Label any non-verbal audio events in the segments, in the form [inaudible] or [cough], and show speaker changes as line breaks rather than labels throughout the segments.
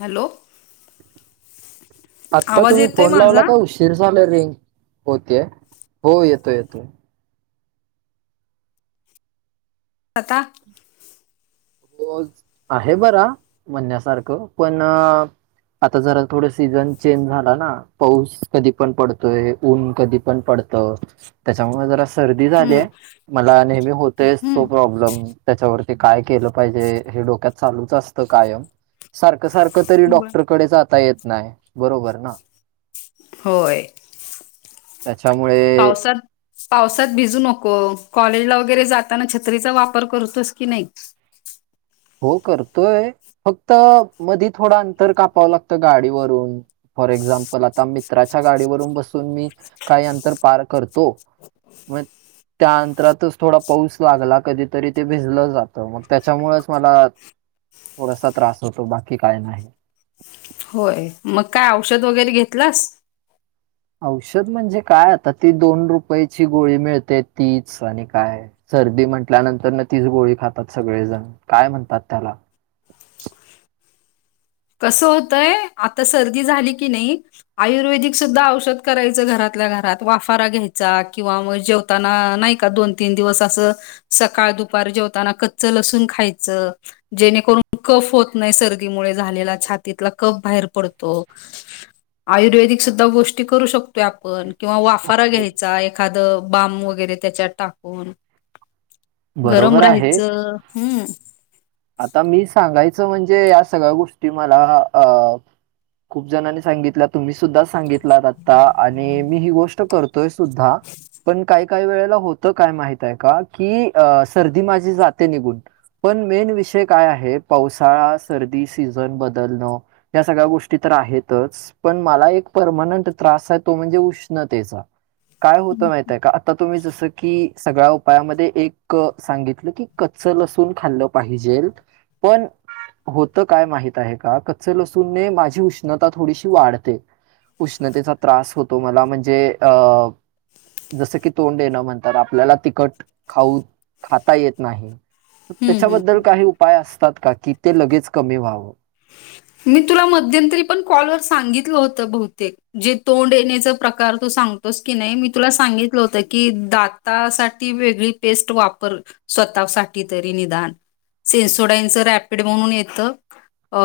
Hello,
आता
आवाज
तुम्ही
येतोय
फोन
माझा
लावला का उशी शिरसाले रिंग [inaudible] होतेय हो येतो येतोय
तता
बोल आहे बरा [inaudible] म्हणण्यासारखं पण आता जरा थोडं सीझन चेंज झाला ना पाऊस कधी पण पडतोय ऊन कधी पण पडत, त त्याच्यामुळे जरा सर्दी झाली
हम्म
[inaudible] मला नेहमी होतय तो
हम्म
प्रॉब्लेम त्याच्यावरती काय केलं. पाहिजे हे डोक्यात चालूच असतं कायम सारखं सारखं तरी
बर
डॉक्टरकडे जाता येत नाही बरोबर ना
होय ये [inaudible]
त्याच्यामुळे
पावसात. पावसात भिजू नको कॉलेजला वगैरे जाताना छत्रीचा वापर करतोस की नाही
हो करतोय फक्त मधी थोडं अंतर कापावं लागतं गाडीवरून फॉर एक्झाम्पल आता मित्राच्या गाडीवरून बसून मी काही अंतर पार करतो. [unintelligible] त्या अंतरातच थोडा पाऊस लागला कधीतरी ते भिजलं जातं मग त्याच्यामुळेच. मला थोडासा त्रास होतो बाकी काय नाही.
होय मग काय औषध वगैरे घेतलस
औषध म्हणजे काय आता ती दोन रुपयाची गोळी मिळते तीच आणि काय सर्दी म्हटल्यानंतर न तीच गोळी खातात सगळेजण काय म्हणतात त्याला.
कसं होतंय आता सर्दी झाली की नाही. आयुर्वेदिक सुद्धा औषध करायचं घरातल्या घरात वाफारा घ्यायचा किंवा म जेव ताना नाही का दोन तीन दिवस असं सकाळ दुपार जेवताना कच्च लसूण खायचं जेणेकरून कफ होत नाही सर्दीमुळे झालेला छातीतला कफ बाहेर पडतो. [unintelligible] आयुर्वेदिक सुुद्धा गोष्टी करू शकतोय आपण किंवा वाफारा घ्यायचा एखादं बाम वगैरे त्याच्यात टाकू. हंण [inaudible] गरम
बरोबर आहे
राहायचं हंम,
आता मी सांगायचं म्हणजे या सगळ्या गोष्टी मला अ खूप जणांनी सांगितल तुम्ही सुद्धा सांगितलात आता आणि मी ही गोष्ट करतोय सुद्धा पण काय? काही वेळेला होता का माहित आहे का की सर्दी माझी जाती निघून पण मेन विष. छे काय आहे पावसाळा सर्दी सीझन बदलणं, या सगळ्या गोष्टी तर आहेतच, पण मला एक परमानट त्रास आहे तो म्हणजे उष्णतेचा काय होत माहित आहे का? आता तुम्ही जसं की सगळ्या उपायामध्ये एक सांगितलं की कच्च लसूून खाल्लं पाहिजे जेल पण होत काय माहित आहे का कच्च लसूणे माझी उष्णता थोडीशी वाढते. उष्णतेचा त्रास होतो मला म्हणजे अ जसं की तोंड येणं म्हणंताआपल्याला तिखट खाऊ खाता येत नाही
हम्म हम्म.
त्याच्याबद्दल काही उपाय असतात का की ते लगेच कमी व्हावं
मी तुला मध्यंतरी पण कॉलवर सांगितलं होतं बहुतेक जे तोंड येण्याचा प्रकार तू सांगतोस की नाही मी तुला सांगितलं होतं की दात दा साठी वेगळी पेस्ट वापर स्वतः साठी तरी निदान सेनसोडाईनचं रॅपिड म्हणून येतं अ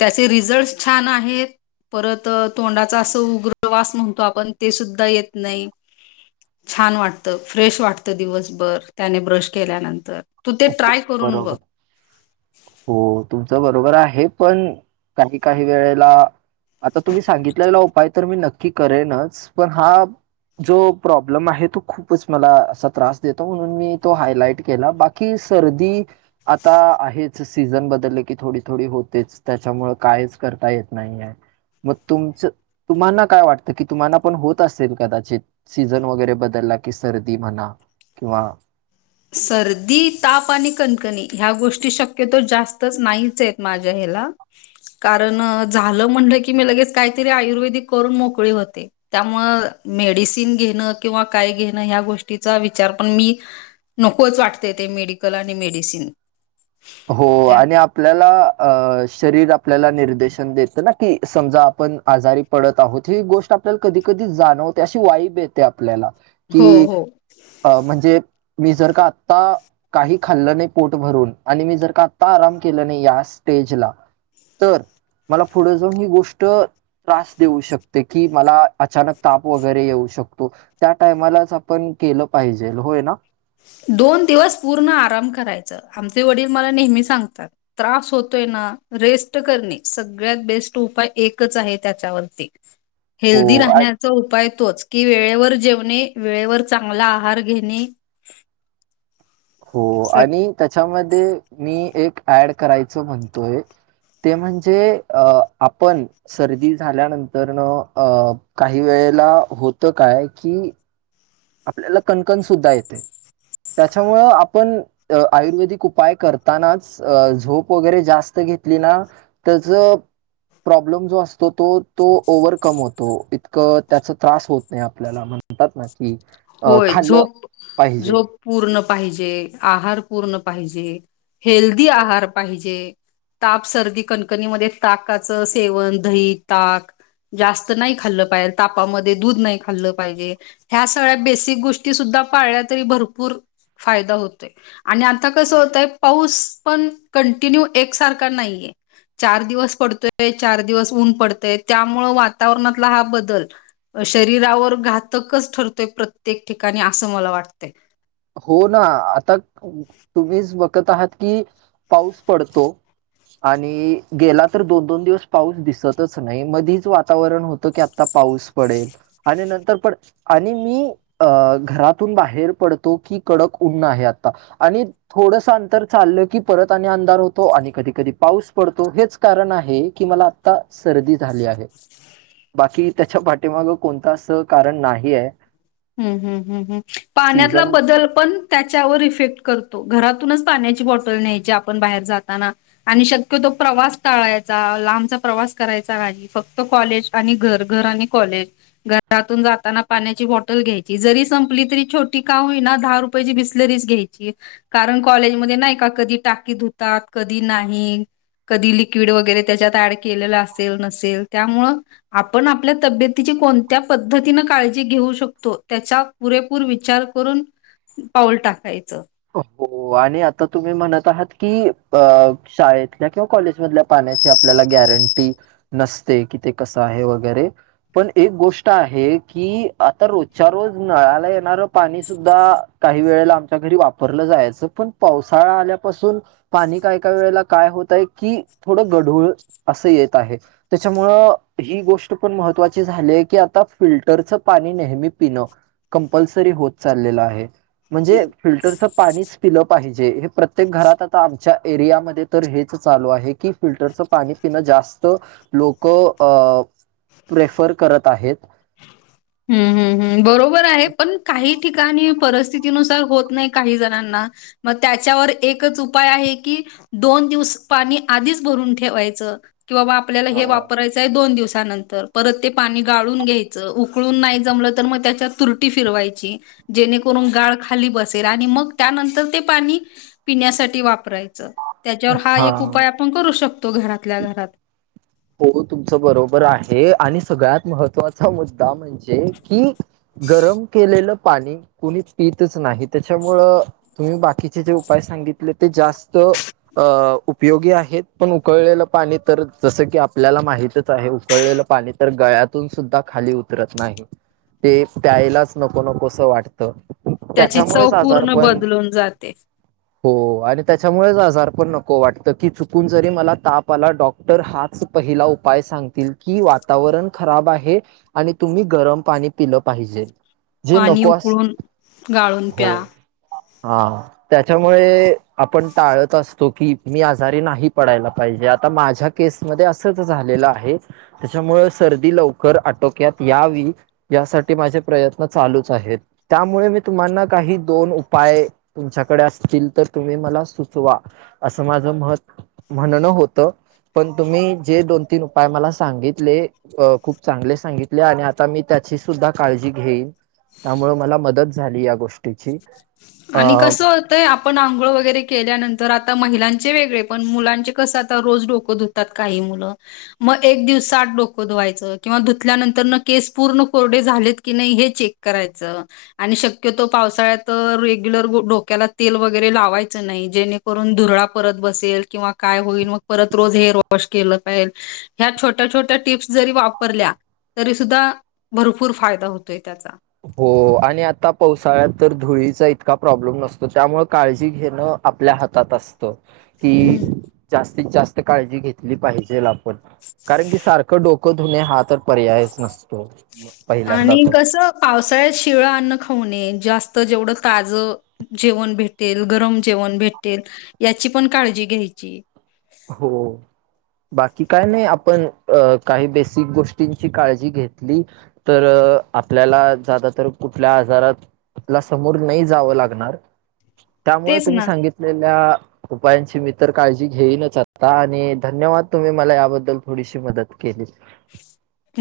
त्याचे रिझल्टस छान आहेत. परत तोंडाचा असं उग्रवास म्हणतो आपण ते सुद्धा येत नाही. छान वाटत फ्रेश वाटतं दिवसभर त्याने ब्रश केल्यानंतर. तू ते
हो
ट्राय करून बघ
बरोबर हो तुमचं बरोबर आहे पण काही काही वेळेला आता तुम्ही सांगितलेला उपाय तर मी नक्की करेनच पण हा जो प्रॉब्लेम आहे तो खूपच मला असा त्रास देतो, म्हणून मी तो हायलाईट केला बाकी की सर्दी आता आहेच सीझन बदलले की थोडी थोडी होतेच त्याच्यामुंळ कायच करता येत नाहीये. मग तुमच तुम्हाना काय वाटतं की तुम्हाना पण होत असेल कदाचित. सीझन वगैरे बदलला की सर्दी म्हणा किंवा-
सर्दी ताप आणि कणकणी ह्या गोष्टी शक्यतो जास्तच नाहीच आहेत माझ्या ह्याला कारण झालं म्हणलं की मी लगेच काहीतरी आयुर्वेदिक करून मोकळी होते. त्यामुळ मेडिसिन घेणं किंवा काय घेणं ह्या गोष्टीचा विचार पण मी नकोच वाटते ते मेडिकल आणि मेडिसिन.
हो
त्या
आणि आप - आपल्याला अ शरीर आपल्याला निर्देशन देत ना कि समजा आपण- आजारी पडत आहोत ही गोष्ट आपल्याला कधी कधी जाणवते, अशी वाईब येते आपल्याला
हो
कि
हो.
अ म्हणजे मी जर का आत्ता काही खाल्लं नाही पोट भरून- आणि मी जर का आता आराम केला नाही या स्टेजला, तर, मला पुढे जाऊन ही गोष्ट त्रास देऊ शकते कि मला अचानक ताप वगैरे येऊ शकतो. त्या टायमालाच आपण केलं पाहिजे होय ना?
दोन दिवस पूर्ण आराम करायचं आमचे वडील मला नेहमी सांगतात त्रास होतोय ना रेस्ट करणे सगळ्यात बेस्ट उपाय एकच आहे त्याच्यावरती. हेल्दी
हो. आ
राहण्याचा उपाय तोच की वेळेवर जेवणे, वेळेवर चांगला आहार घेणे.
हो
स
आणि त्याच्यामध्ये मी एक ऍड करायचं म्हणतोय- ते म्हणजे अ आपण, सर्दी झाल्यानंतर न अ काही वेळेला होतं काय की- आपल्याला कणकणसद्धा येते त्याच्यामुळं आपण- अ आयुर्वेदिक उपाय करतानाच झोप वगैरे जास्त घेतली ना- त्याचं प्रॉब्लेम जो असतो तो तो ओवर्हकम होतो इतकं त्याचा त्रास होत नाही आपल्याला मग. म्हणतात ना कि अ
होय
खाल्लं
झोप
पाहिजे.
झोप पूर्ण पाहिजे, आहार पूर्ण पाहिजे, हेल्दी आहार पाहिजे. ताप सर्दी कणकणीमध्ये ताकाचं सेवन, दही, ताक. जास्त नाही खाल्लं पाहिजे तापामध्ये दूध नाही खाल्लं पाहिजे. ह्या सगळ्या बेसिक गोष्टी सुद्धा पाळल्या तरी भरपूर फायदा होतोय. आणि आता कसं होतय पाऊस पण कंटिन्यू एकसारखा नाहीये. चार दिवस पडतोय चार दिवस ऊन पडतय त्यामुंळ वातावरणातला हा बदल. शरीरावर घातकच ठरतोय प्रत्येक ठिकाणी असं मला वाटतय.
हो ना, आता तुम्हीच बघत आहात की पाऊस पडतो. आणि गेला तर दोन, दोन दिवस पाऊस दिसतच नाही मधीच वातावरण होतं की आता पाऊस पडेल, आणि नंतर प आणि मी अ घरातून बाहेर पड तो की कडक उन आहे आता आणि- थोडस अंतर चाललं की परत आणि अंधार होतो. आणि कधी कधी पाऊस पडतो हेच कारण आहे की मला- आता सर्दी झाली आहे. बाकी त्याच्या पाठीमाग कोणता अस कारण नाहीये.
हम् हम् हम् हम् पाण्यातला
सीझन
बदल पण त्याच्यावर इफेक्ट करतो घरातूनच पाण्याची बॉटल न्यायची आपण बाहेर जाताना. आणि शक्य तो प्रवास टाळायचा लांबचा प्रवास करायचा काजी फक्त कॉलेज आणि घर घर आणि कॉलेज घरातून जाताना. पाण्याची बॉ ल घ्यायची जरी संपली तरी छोटी का होईना दहा रुपयाची बिसलरीच घ्याय कारण कॉलेजमध्ये नाही. का कधी टाकी धुतात कधी नाही कधी लिक्विड वगैरे त्याच्यात ऍड केलेलं असेल नसेल त्यामुळं आपण आपल्या तब्येतीची कोणत्या पद्धतीन काळजी घेऊ शकतो. तो त्याचा पुरेपूर विचार करून पाऊल टाकायचं
हो आणि आता तुम्ही म्हणत आहात की शाळेतल्या किंवा कॉलेजमधल्या पाण्याची आपल्याला गॅरंटी नसते. कि ते कसं आहे वगैरे पण एक गोष्ट आहे की आता रोजच्या रोज नळाला येणारं पाणी सुद्धा काही वेळेला आमच्या घरी वापरलं जायचं पण पावसाळा आल्यापासून पाणी का एका वेळेला काय होत. आहे की थोडं गढूळ असं येत आहे त्याच्यामुळं ही गोष्ट पण महत्त्वाची झालीय की आता फिल्टरचं पाणी नेहमी पिणं कंपल्सरी होत चाललेला आहे. म्हणजे फिल्टरच पाणीच पिलं पाहिजे हे प्रत्येक घरात आता आमच्या एरियामध्ये तर हेच चालू आहे. की फिल्टरचं पाणी पिणं जास्त लोक प्रेफर करत आहेत.
हम् हम् हम् बरोबर आहे पण काही ठिकाणी परिस्थितीनुसार होत नाही काही जणांना मग त्याच्यावर एकच उपाय आहे की दोन दिवस पाणी आधीच भरून ठेवायचं कि बाबा आपल्याला हे
हा
वापरायचं आहे. दोन दिवसानंतर परत ते पाणी गाळून घ्यायचं उळून नाही जमलं. तर मग त्याच्या तुरटी फिरवायची जेणेकरून गाळ खाली बसेल. आणि मग त्यानंतर ते पाणी पिण्यासाठी वापरायचं त्याच्यावर हा एक उपाय आपण करू शकतो घरातल्या घरात
हो तुमचं बरोबर आहे आणि सगळ्यात महत्त्वाचा मुद्दा म्हणजे की गरम केलेलं पाणी कोणीच पितच नाही. त्याच्यामुळं तुम्ही बाकीचे जे उपाय सांगितले ते जास्त अ उपयोगी आहेत पण उकळलेलं पाणी तर जसं की आपल्याला माहितच आहे. उकळलेलं पाणी तर गळ्यातून सुद्धा खाली उतरत नाही. ते प्यायलाच नको नकोसं वाटतं.
त्याची चव
त्याच्यामुळेच
पूर्ण
आजारपण
बदलून जाते.
हो आणि त्याच्यामुळेच आजार पण नको वाटत की चुकून जरी मला तापला डॉक्टर हात पहिला उपाय सांगतील की वातावरण खराब आहे. आणि तुम्ही गरम पाणी पिलं पाहिजे. जे
पाणी
नकोस
उकळून गाळून
हो
प्या.
हा त्याच्यामुळे आपण टाळत असतो की मी आजारी नाही पडायला पाहिजे आता माझ्या केस मध्ये असंच झालेलं आहे त्याच्यामुळे सर्दी लवकर आटोक्यात यावी यासाठी माझे प्रयत्न चालूच आहेत त्यामुळे मी तुम्हाना काही दोन उपाय तुमच्याकडे असतील तर तुम्ही मला सुचवा असं माझं मत म्हणणं होतं पण तुम्ही जे दोन तीन उपाय मला सांगितले. अ खूप चांगले सांगितले आणि आता मी त्याची सुद्धा काळजी घेईन त्यामुळेळ मला मदत झाली. या गोष्टीची
आणि
अ
कसं हो आपण आंघोळ वगैरे केल्यानंतर आता महिलांचे वेगळे पण मुलांचे कसं आता रोज डोकत होत. धुतात काही मुलं मग एक दिवसठ डोकं धुवायचं किंवा धुतल्यानंतर केस पूर्ण कोरडे झालेत. की नाही हे चेक करायच आणि शक्यतो पावसाळ्यात रेगुलर डोक्याला तेल वगैरे लावायचं नाही जेणेकरून धुराळा परत बसेल किंवा काय होईल मग परत रोज हेअर वॉश केलं पाहिजे ह्या छोट्या छोट्या टिप्स जरी वापरल्या तरी सुद्धा भरपूर फायदा होतोय त्याचा
हो आणि आता पावसाळ्यात तर धुळीचा इतका प्रॉब्लेम नसतो त्यामुळे काळजी घेणं आपल्या हातात असत कि
हम्म
जास्तीत जास्त काळजी घेतली पाहिजेल आपण कारण की सारखं डोकं धुणे हा तर पर्यायच नसतो पहिल्यांदा
आणि
तर
कसं पावसाळ्यात शिळं अन्न खाऊणे जास्त जेवढं ताजं जेवण भेटेल गरम जेवण भेटेल याची पण काळजी घ्यायची
हो बाकी काय नाही आपण अ काही बेसिक गोष्टींची काळजी घेतली तर आपल्याला जात तर कुठल्या आजारात आपला समोर नाही जावं लागणार त्यामुळे
तेच
तुम्ही
ना.
सांगितलेल्या उपायांची मी तर काळजी घे न ता आणि धन्यवाद तुम्ही मला याबद्दल थोडीशी मदत केली
ह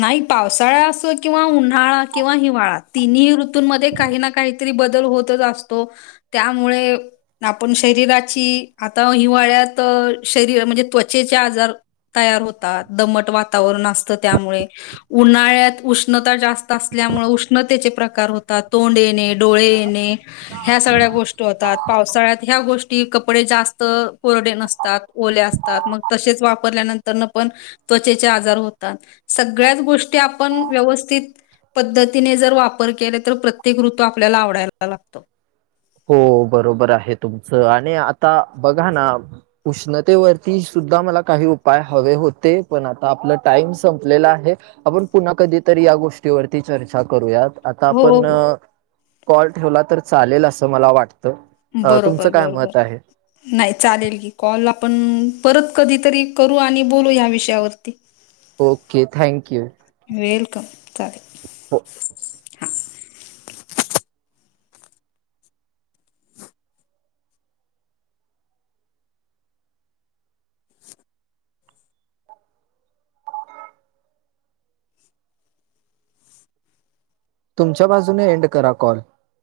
नाही पावसाळा असो किंवा उन्हाळा किंवा हिवाळा तिन्ही ऋतूंमध्ये काही ना काही बदल होतच असतो त्यामुळे आपण शरीराची आता हिवाळ्यात शरीर म्हणजे त्वचेचे आजार तयार होतात दमट वातावरण असतं त्यामुळे उन्हाळ्यात उष्णता जास्त असल्यामुळे उष्णतेचे प्रकार होतात तोंड येणे डोळे येणे ह्या सगळ्या गोष्टी त पावसाळ्यात ह्या गोष्टी कपडे जास्त कोरडे नसतात ओले असतात मग तसेच वापरल्यानंतर पण त्वचेचे आजार हो सगळ्याच गोष्टी आपण व्यवस्थित पद्धतीने जर वापर केला तर प्रत्येक ऋतू आपल्याला आवडायला लागतो
हो बरोबर आहे तुमचं आणि आता बघा ना उष्णतेवरती सुद्धा मला काही उपाय हवे होते पण आता आपला टाइम संपलेला आहे आपण पुन्हा कधीतरी या गोष्टीवरती चर्चा करूयात आता
हो,
आपण
हो.
कॉल ठेवला तर चालेल असं मला वाटतं अ तुमचं
बरोबर,
काय
बरोबर.
मत आहे
नाही चालेल की कॉल आपण परत कधीतरी करू आणि बोलू या्या विषयावरती ह
ओके थँक्यू
वेलकम
हो तुमच्या बाजूने एंड करा कॉल